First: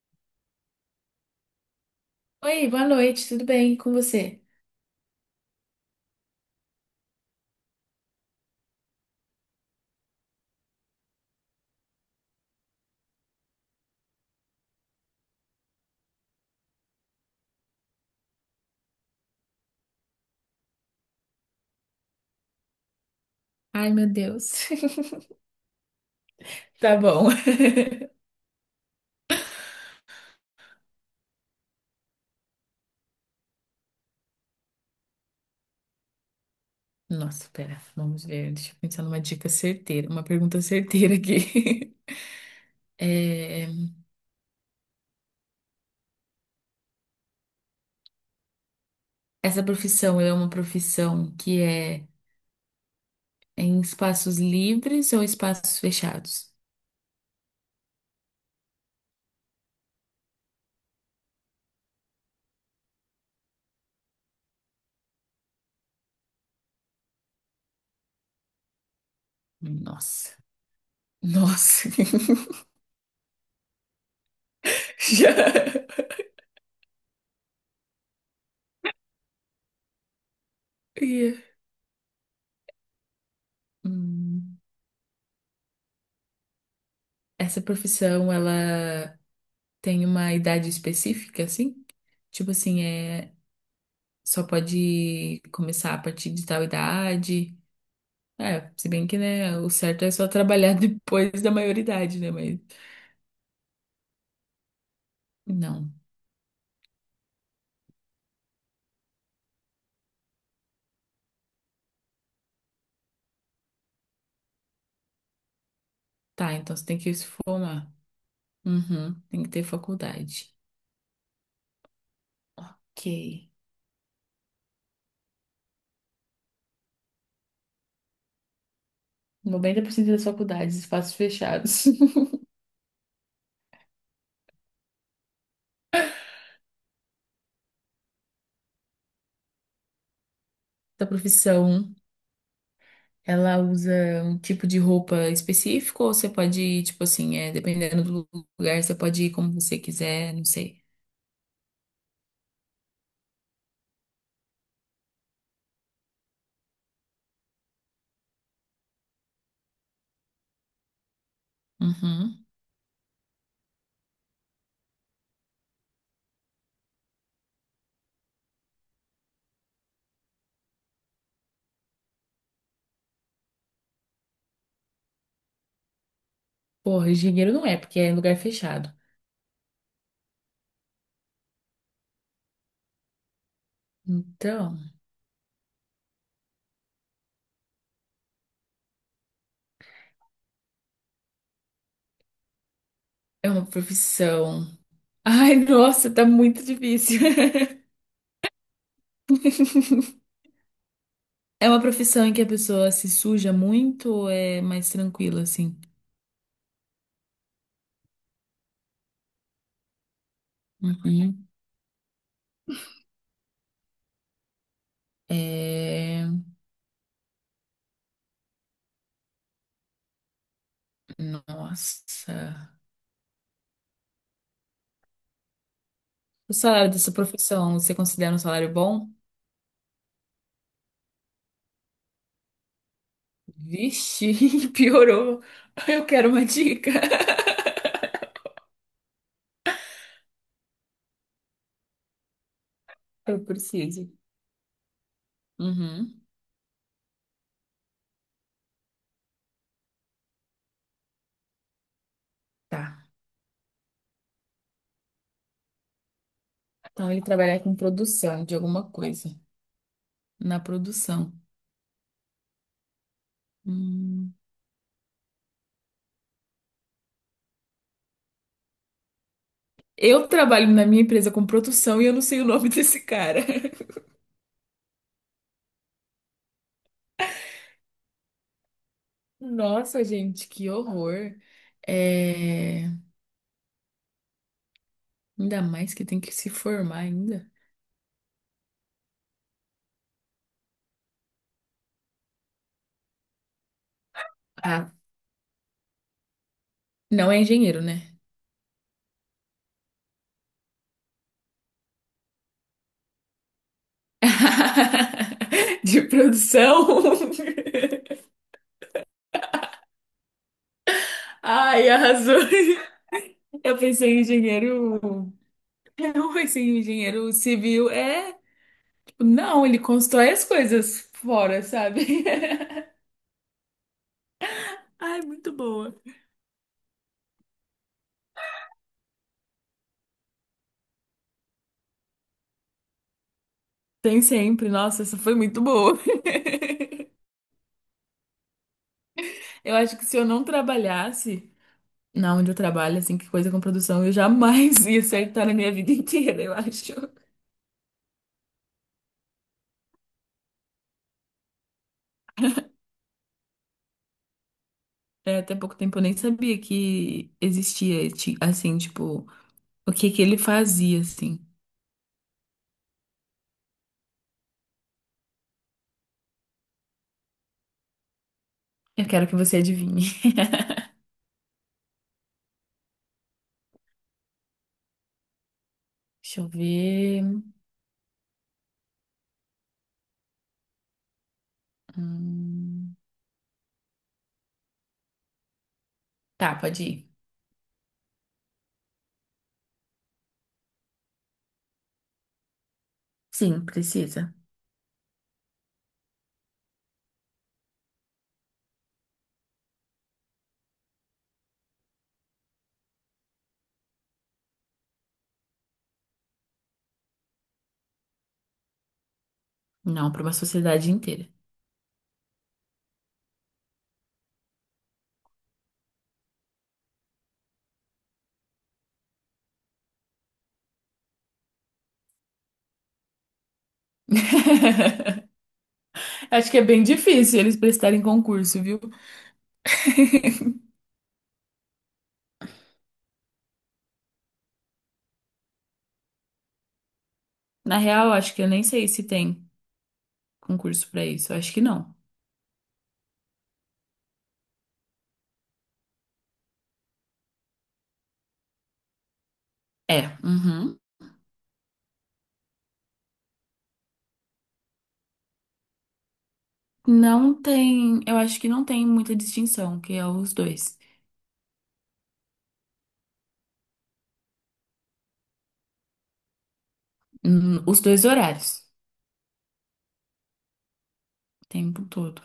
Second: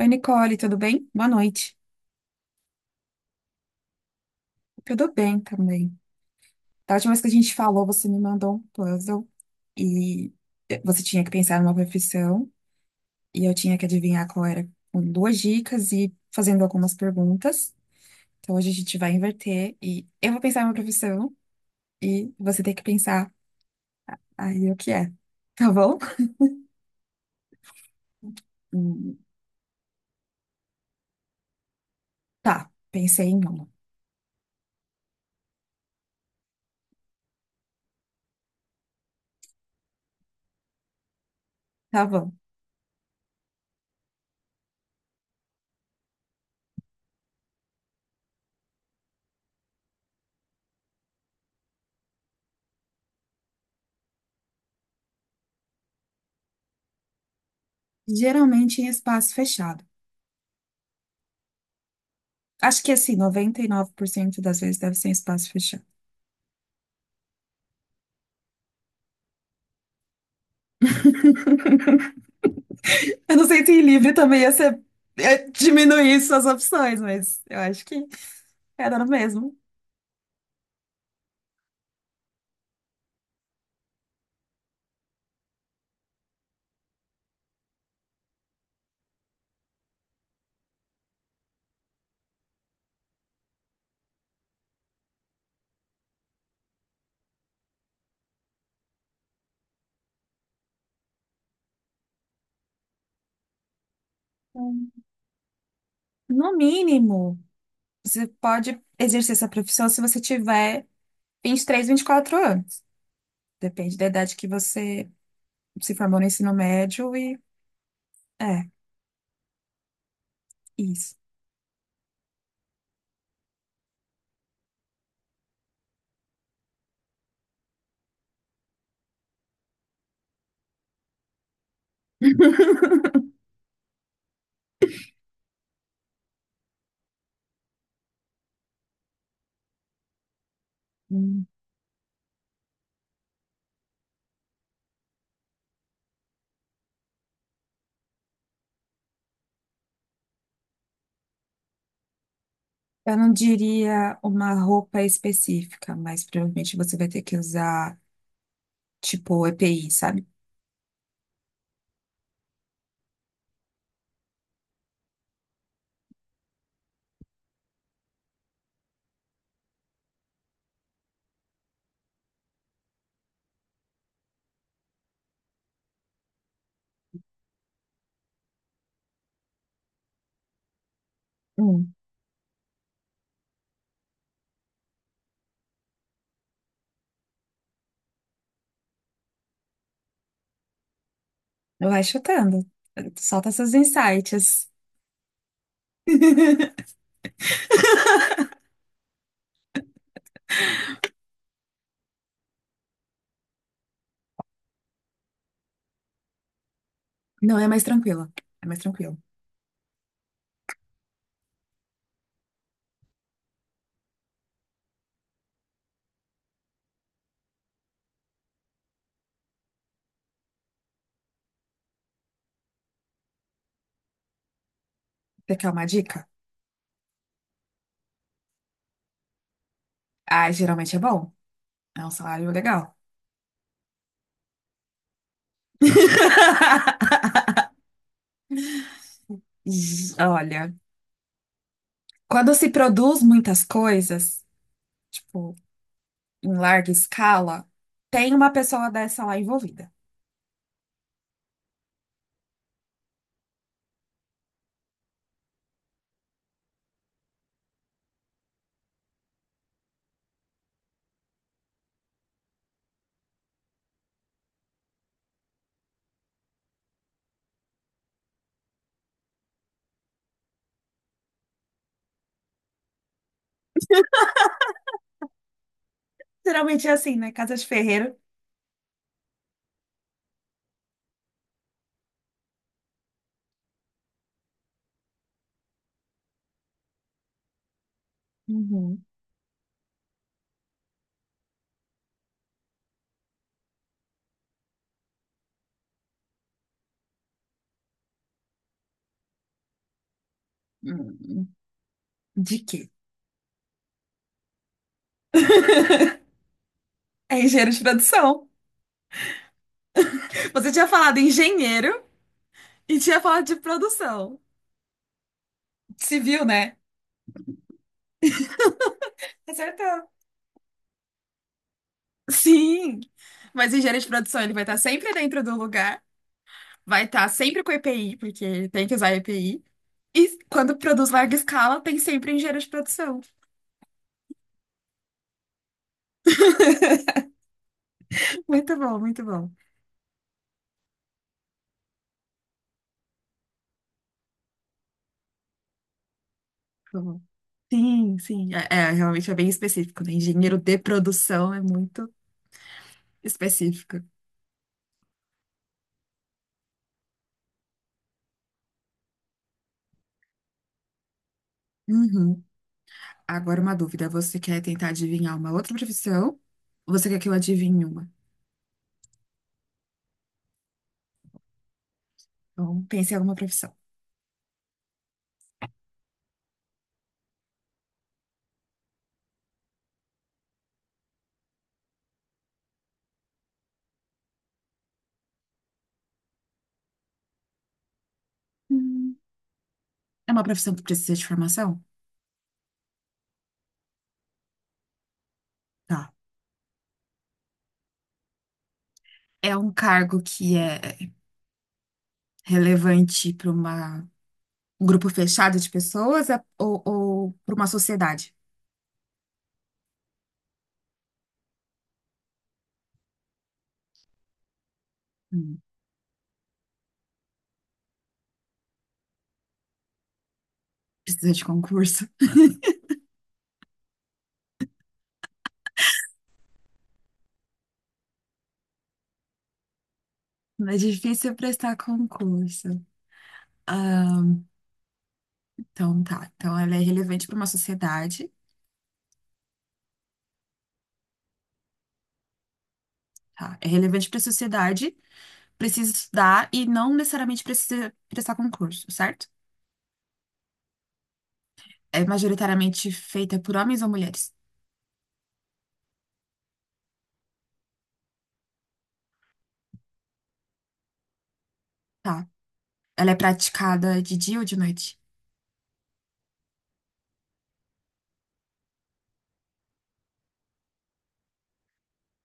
Oi, Nicole, tudo bem? Boa noite. Oi, boa noite, tudo bem? E com você? Tudo bem também. Da última vez que a gente falou, você me mandou um puzzle e você tinha que pensar numa profissão e eu tinha que adivinhar qual era com duas dicas e fazendo algumas perguntas. Então hoje a gente vai inverter e eu vou pensar numa profissão e você tem que pensar Ai, meu Deus. aí o que é, tá bom? Tá bom. Hum, Tá, pensei em uma. Nossa, pera, vamos ver. Deixa eu pensar numa dica certeira, uma pergunta certeira aqui. Tá bom. É, essa profissão é uma profissão que é em espaços livres ou espaços fechados? Geralmente em espaço fechado. Acho que assim, 99% das vezes deve ser em espaço fechado. Nossa, nossa. Eu não sei se livre também ia ser Já. ia diminuir suas opções, mas eu acho que era no mesmo. Ia. Hum, Essa profissão, ela tem uma idade específica, assim? Tipo assim, só pode começar a partir de tal idade. É, se bem que, né, o certo é só trabalhar depois da maioridade, né? Mas Hum. não. No mínimo, você pode exercer essa profissão se você tiver 23, 24 anos. Depende da idade que você se formou no Tá, ensino então você tem que médio se e formar. é Uhum, tem que ter faculdade. isso. Ok. 90% das faculdades, espaços fechados. Da Hum. profissão, ela usa um tipo de roupa específico ou você pode ir, tipo assim, dependendo do lugar, você pode ir como você quiser, não sei. Eu não diria uma roupa específica, mas provavelmente você vai ter que usar tipo EPI, sabe? Uhum. Porra, engenheiro não é, porque é em lugar fechado. Hum, Então, vai chutando. Solta é uma seus profissão. insights. Ai, nossa, tá muito difícil. É uma profissão em que a pessoa se suja muito ou é mais tranquila, assim? Não é mais tranquilo. É mais tranquilo. Uhum. É... Nossa. Você quer uma dica? O salário dessa profissão, você considera um salário bom? Ah, geralmente é bom. É um salário legal. Vixe, piorou. Eu quero uma dica. Olha, quando se produz Eu muitas preciso. coisas, tipo, Uhum. em larga escala, tem uma pessoa dessa lá envolvida. Tá. Então ele trabalha com produção de alguma coisa. Na produção. Hum. Eu trabalho na minha empresa com produção e eu não sei o nome desse cara. Geralmente é assim, né? Casa de ferreiro. Nossa, gente, que horror. É... Ainda mais que tem que se formar ainda. Uhum. Ah, não é engenheiro, né? Hum, de quê? De produção. É engenheiro de produção. Você tinha falado Ai, engenheiro arrasou. e tinha falado de Eu pensei em produção. engenheiro. Eu Civil, pensei né? em engenheiro civil. É, tipo, não, ele Acertou. constrói as coisas fora, sabe? Sim. Mas engenheiro de produção, ele vai estar sempre Ai, dentro muito do boa. lugar, vai estar sempre com EPI, porque ele tem que usar EPI. E quando produz larga escala, tem sempre engenheiro de produção. Tem sempre. Nossa, essa foi muito boa. Muito bom, muito bom. Eu acho que se eu não trabalhasse na onde eu trabalho, assim, que coisa com produção, eu jamais ia acertar na minha vida inteira, eu acho. Uhum. Sim, sim. É, é, realmente é bem específico, né? Engenheiro de produção é muito específico. É, até pouco tempo eu nem sabia que existia, ti- assim, tipo, o que que ele fazia, assim. Uhum. Agora uma dúvida. Você quer tentar adivinhar uma outra profissão? Ou você quer que eu adivinhe uma? Eu quero que você adivinhe. Então, pense em alguma profissão. Deixa eu ver. Hum, Tá, pode ir. Hum. É uma profissão que precisa de formação? Sim, precisa. Tá. É um cargo que é relevante para uma um grupo fechado de pessoas ou para uma sociedade? Não, para uma sociedade inteira. Hum. Precisa de concurso? Acho que é bem difícil eles prestarem concurso, viu? Não é difícil prestar concurso. Então, tá. Então, ela é relevante para uma Na real, sociedade, acho que eu nem sei se tem concurso para isso. Acho que não. tá? É relevante para a sociedade, precisa estudar e não necessariamente precisa prestar concurso, certo? É, uhum. É majoritariamente feita por homens ou mulheres, Não tem, eu acho que não tem muita distinção, que é os dois. tá? Ela é praticada de dia ou de noite? Os dois horários, o tempo todo.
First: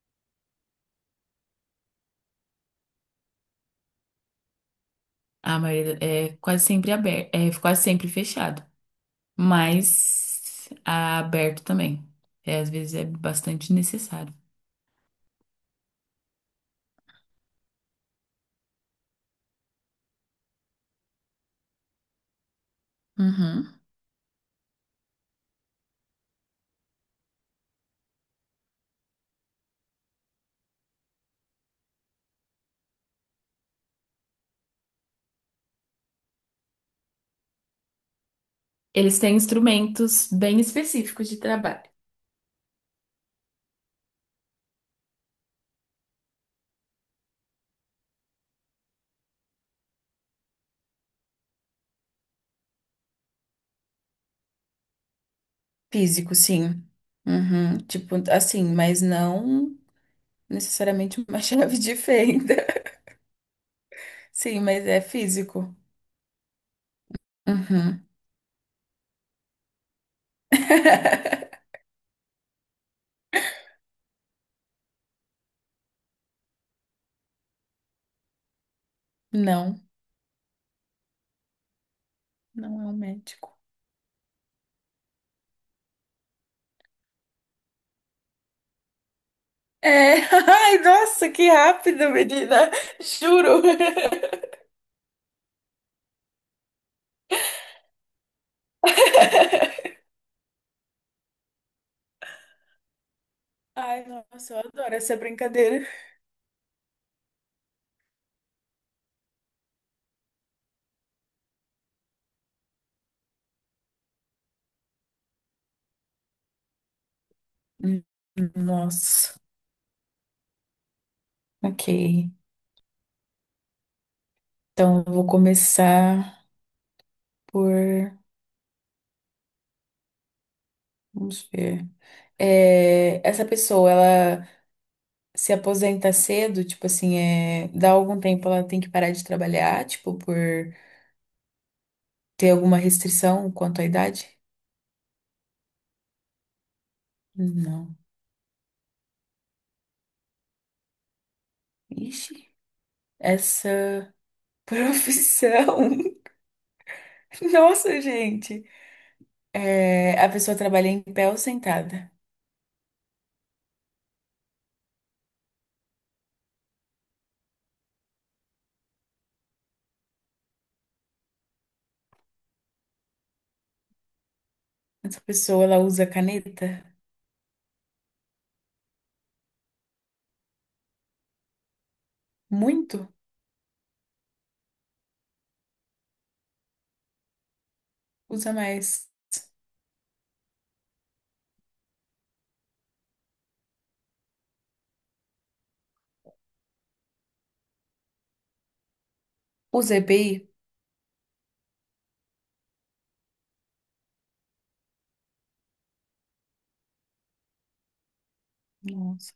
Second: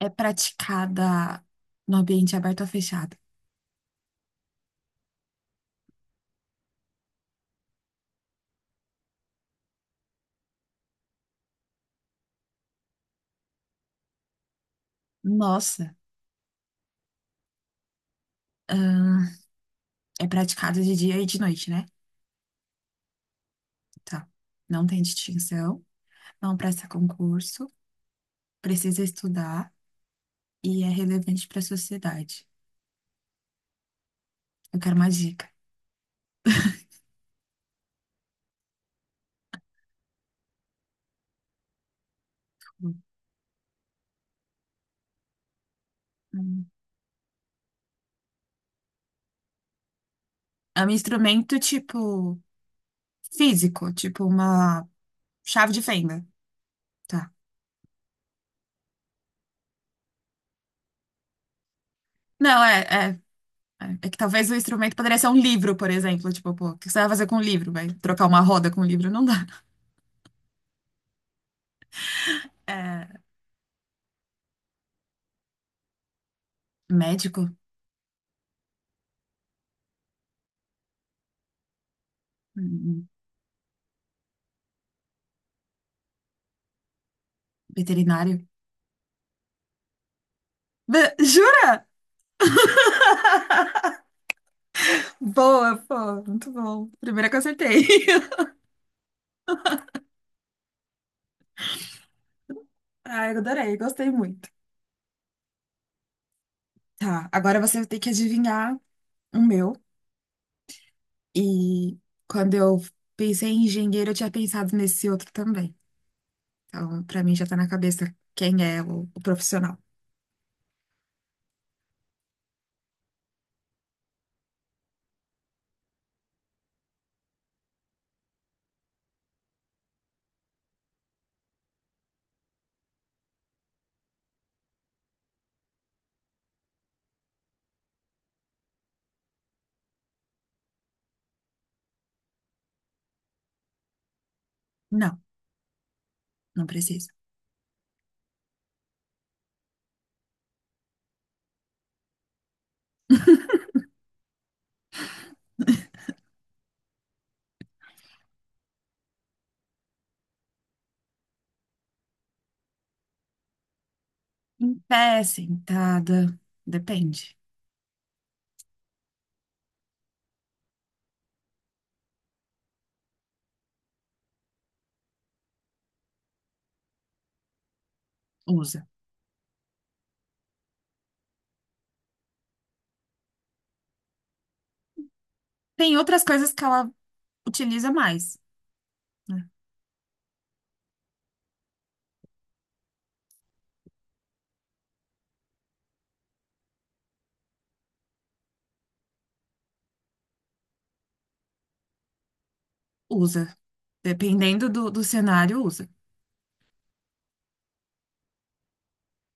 É praticada no ambiente aberto ou fechado? A maioria é quase sempre aberto, é quase sempre fechado, mas aberto também. É, às vezes é bastante necessário. Nossa, ahn, é praticada de dia e de noite, né? Uhum. Tá. Não tem distinção, não presta concurso, precisa estudar e é relevante para a sociedade. Eu quero uma dica. Eles têm instrumentos bem específicos de trabalho. Hum. É um instrumento tipo físico, tipo uma chave de fenda. Físico, sim. Tá. Uhum. Tipo, assim, mas não necessariamente uma chave de fenda. Não, é, é que talvez o Sim, mas instrumento é poderia ser um livro, físico. por exemplo. Tipo, pô, o que você vai fazer com um livro? Vai Uhum. trocar uma roda com um livro? Não dá. É, médico? Não. Não é um Hum, médico. Veterinário? É, ai, nossa, que Jura? rápido, menina. Juro. Boa, pô, muito bom. Primeira que eu acertei. Ah, eu adorei, Ai, gostei muito. nossa, eu adoro essa brincadeira. Tá, agora você tem que adivinhar o meu. E quando eu pensei em engenheiro, eu tinha pensado nesse outro também. Então, para mim já tá na Hum, cabeça quem é o Nossa, profissional. ok. Então, eu vou começar por. Vamos ver. Essa pessoa, ela se aposenta cedo, tipo assim, dá algum tempo ela tem que parar de trabalhar, tipo, por ter alguma restrição quanto à idade? Não, não precisa. Não. Ixi, essa profissão. Nossa, gente. É, a pessoa trabalha em pé ou sentada? Em pé, sentada, depende. Essa pessoa, ela usa caneta? Usa. Muito? Tem outras coisas que ela utiliza mais, Usa mais. né? Usa EPI? Usa. Dependendo do cenário, usa. Nossa.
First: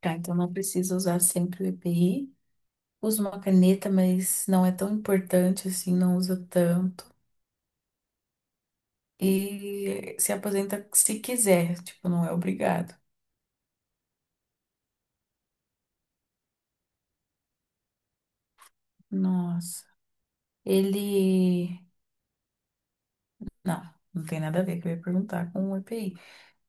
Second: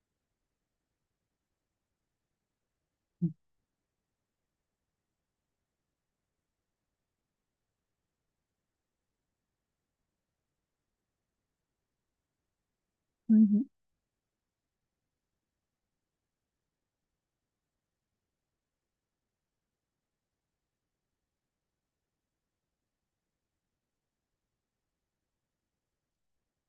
Tá, então não precisa usar sempre o EPI. Usa uma caneta, mas não é tão importante assim, não usa tanto. E se aposenta se quiser, tipo, não é obrigado. Uhum. Nossa. Ele. Não, não tem nada a ver que eu ia perguntar com o EPI.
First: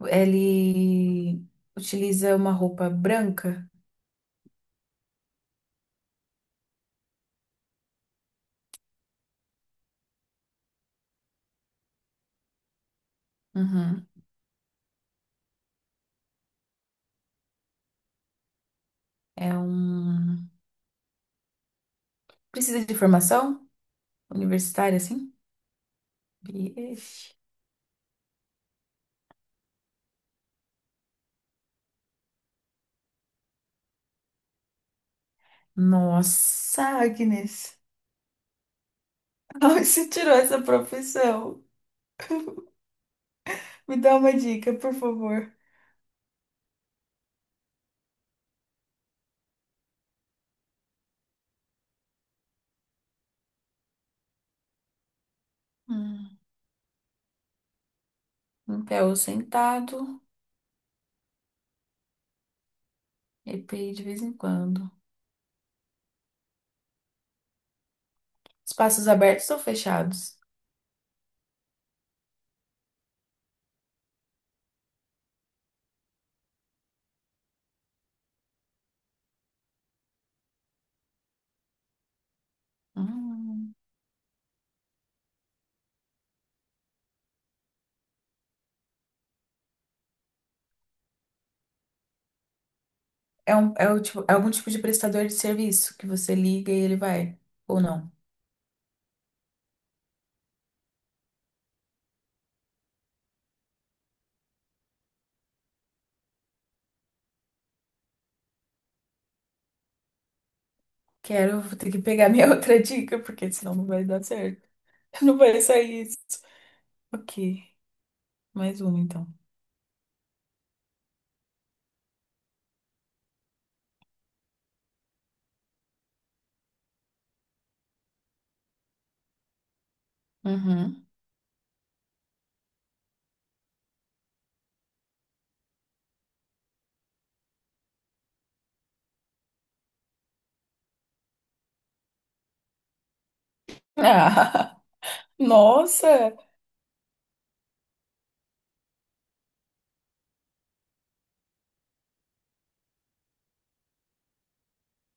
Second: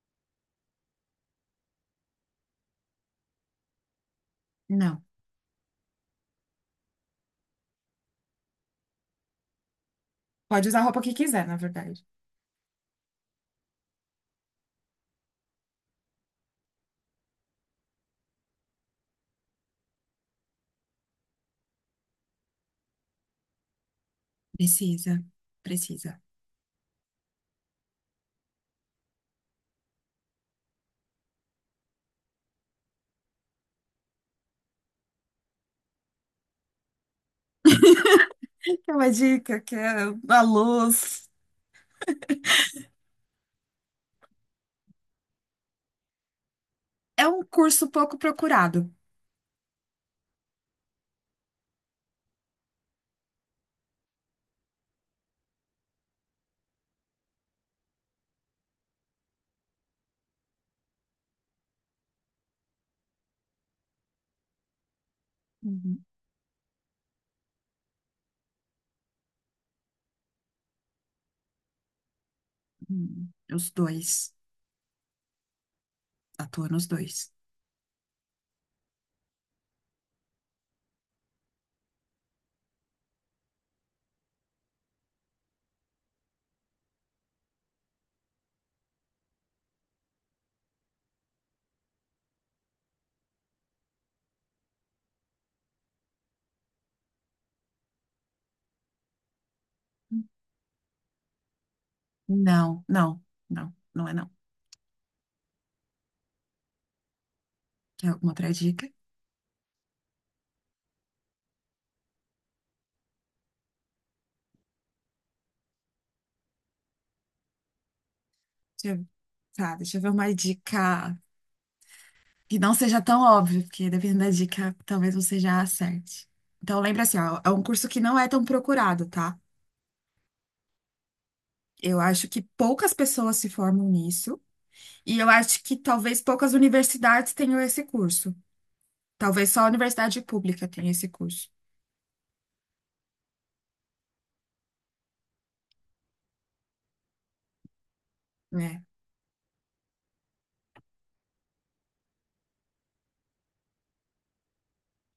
Ele utiliza uma roupa branca? Não. Pode usar a roupa que quiser, na verdade. Uhum. É um. Precisa de formação universitária, Precisa. assim? Precisa. Vixe. Nossa, Agnes. É uma dica que Onde você é tirou a essa luz. profissão? Me dá uma dica, por favor. É um curso pouco procurado. Hum. Um pé ou sentado, EPI de vez em quando. Uhum. Espaços abertos ou fechados? Os dois. Atua nos dois. Hum. O tipo, é algum tipo de prestador de serviço que você liga e ele vai, ou não? Não, não, não é não. Quer alguma outra dica? Quero, vou ter que pegar minha outra dica, porque senão não vai dar certo. Não vai sair isso. Ok. Mais Deixa uma, eu, então. tá, deixa eu ver uma dica que não seja tão óbvia, porque dependendo da dica, talvez você já acerte. Então, lembra assim, ó, é um curso que não é tão procurado, tá? Uhum. Eu acho que poucas pessoas se formam nisso, e eu acho que talvez poucas universidades tenham esse curso. Talvez só a universidade pública tenha esse curso, Ah, nossa! né?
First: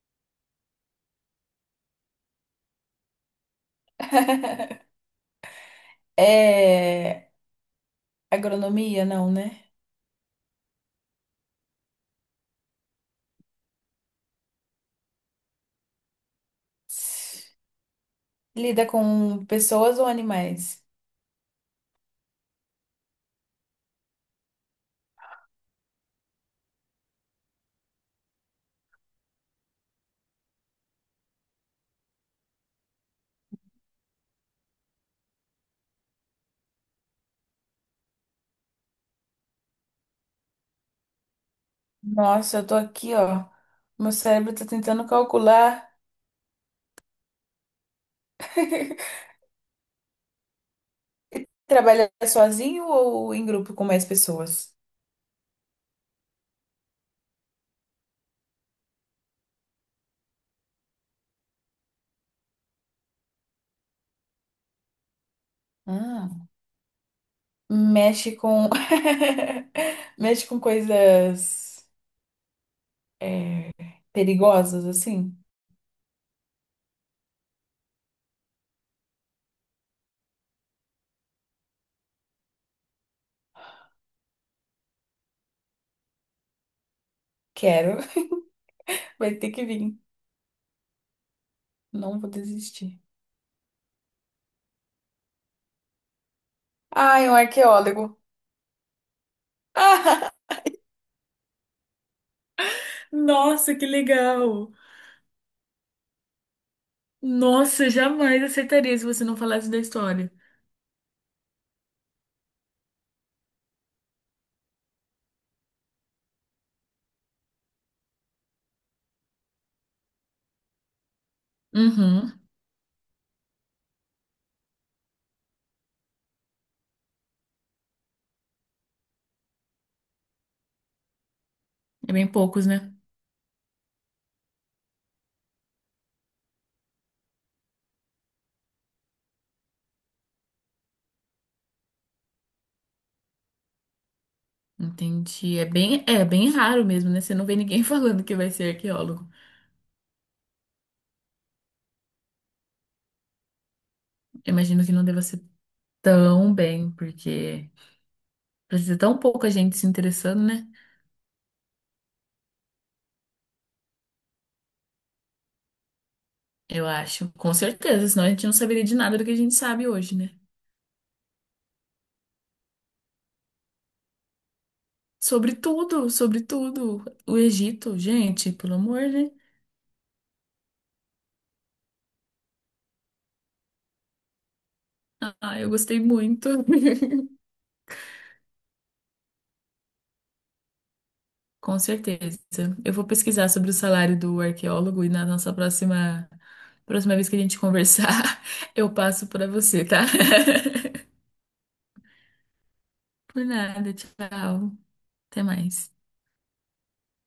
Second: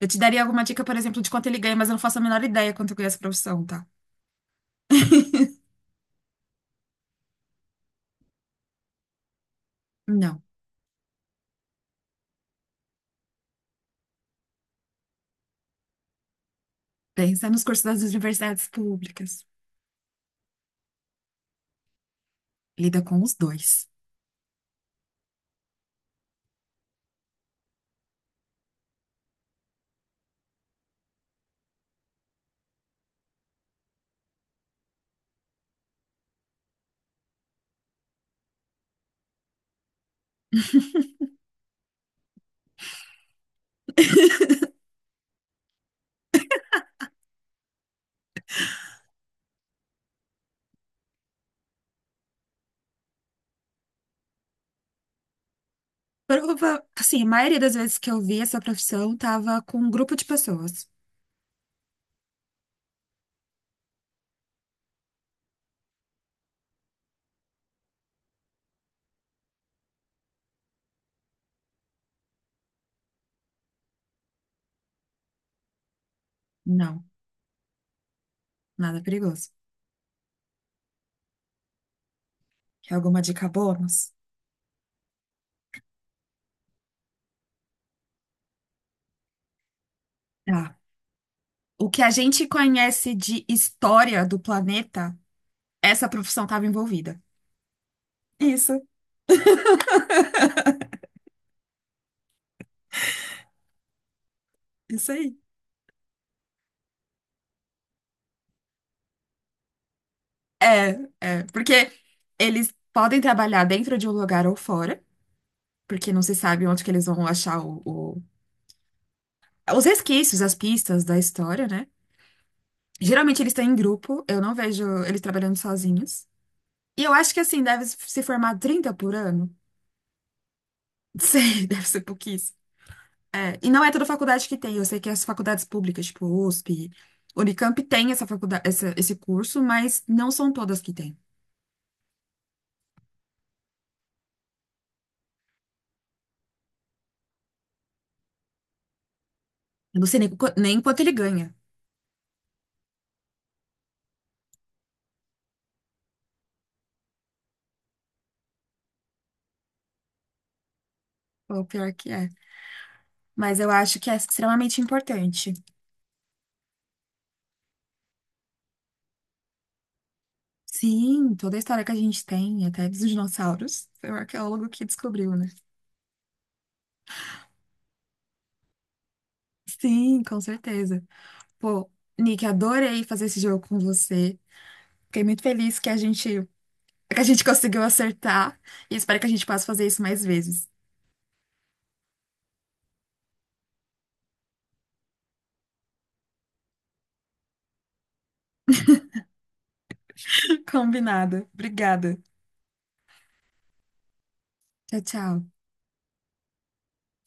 Eu te daria alguma dica, por exemplo, de quanto ele ganha, mas eu não faço a menor ideia quanto ganha essa profissão, tá? É... Agronomia, não, né? Não. Pensa nos cursos das universidades Lida públicas. com pessoas ou animais? Lida com os dois. Nossa, eu tô aqui, ó. Meu cérebro tá tentando calcular. Trabalha sozinho ou em grupo com mais pessoas? Prova, assim, a maioria das vezes que eu vi essa profissão tava com um grupo de pessoas. Hum. Mexe com. Mexe com coisas é, perigosas, assim? Não, nada perigoso. Quer alguma dica bônus? Quero. Vai ter que vir. Tá. O que a Não vou gente desistir. conhece de história do planeta, essa profissão estava envolvida. Ai, um arqueólogo. Isso, Nossa, que legal! isso aí. Nossa, jamais acertaria se você não falasse da história. É, é, porque eles podem trabalhar dentro de um lugar ou fora, porque não se sabe onde que eles vão achar os resquícios, as pistas da história, né? Uhum. Geralmente eles estão em grupo, eu não vejo eles trabalhando sozinhos. E eu acho que assim, deve se formar 30 por ano. Sei, deve ser É bem pouquíssimo. poucos, né? É, e não é toda faculdade que tem. Eu sei que as faculdades públicas, tipo USP, Unicamp, tem essa faculdade, esse curso, mas não são todas que tem. Entendi. É bem raro mesmo, né? Você não vê ninguém falando que vai ser arqueólogo. Eu não sei nem, nem quanto ele ganha. Eu imagino que não deva ser tão bem, porque precisa tão pouca gente se interessando, né? O pior que é. Mas eu acho que é extremamente importante. Eu acho. Com certeza, senão a gente não saberia de nada do que a gente sabe hoje, né? Sim, toda a história que a gente tem, até dos dinossauros, foi o arqueólogo que descobriu, né? Sobre tudo, sobre tudo. O Egito, gente, pelo amor, né? Sim, com certeza. Pô, Nick, adorei fazer esse jogo com você. Fiquei muito Ah, eu feliz que a gostei gente muito. é que a gente conseguiu acertar e espero que a gente possa fazer isso mais vezes. Com certeza. Eu vou pesquisar sobre o salário do arqueólogo e na nossa próxima vez que a gente conversar, eu passo para você, tá? Combinado. Obrigada. Por nada, tchau. Tchau, tchau. Até mais.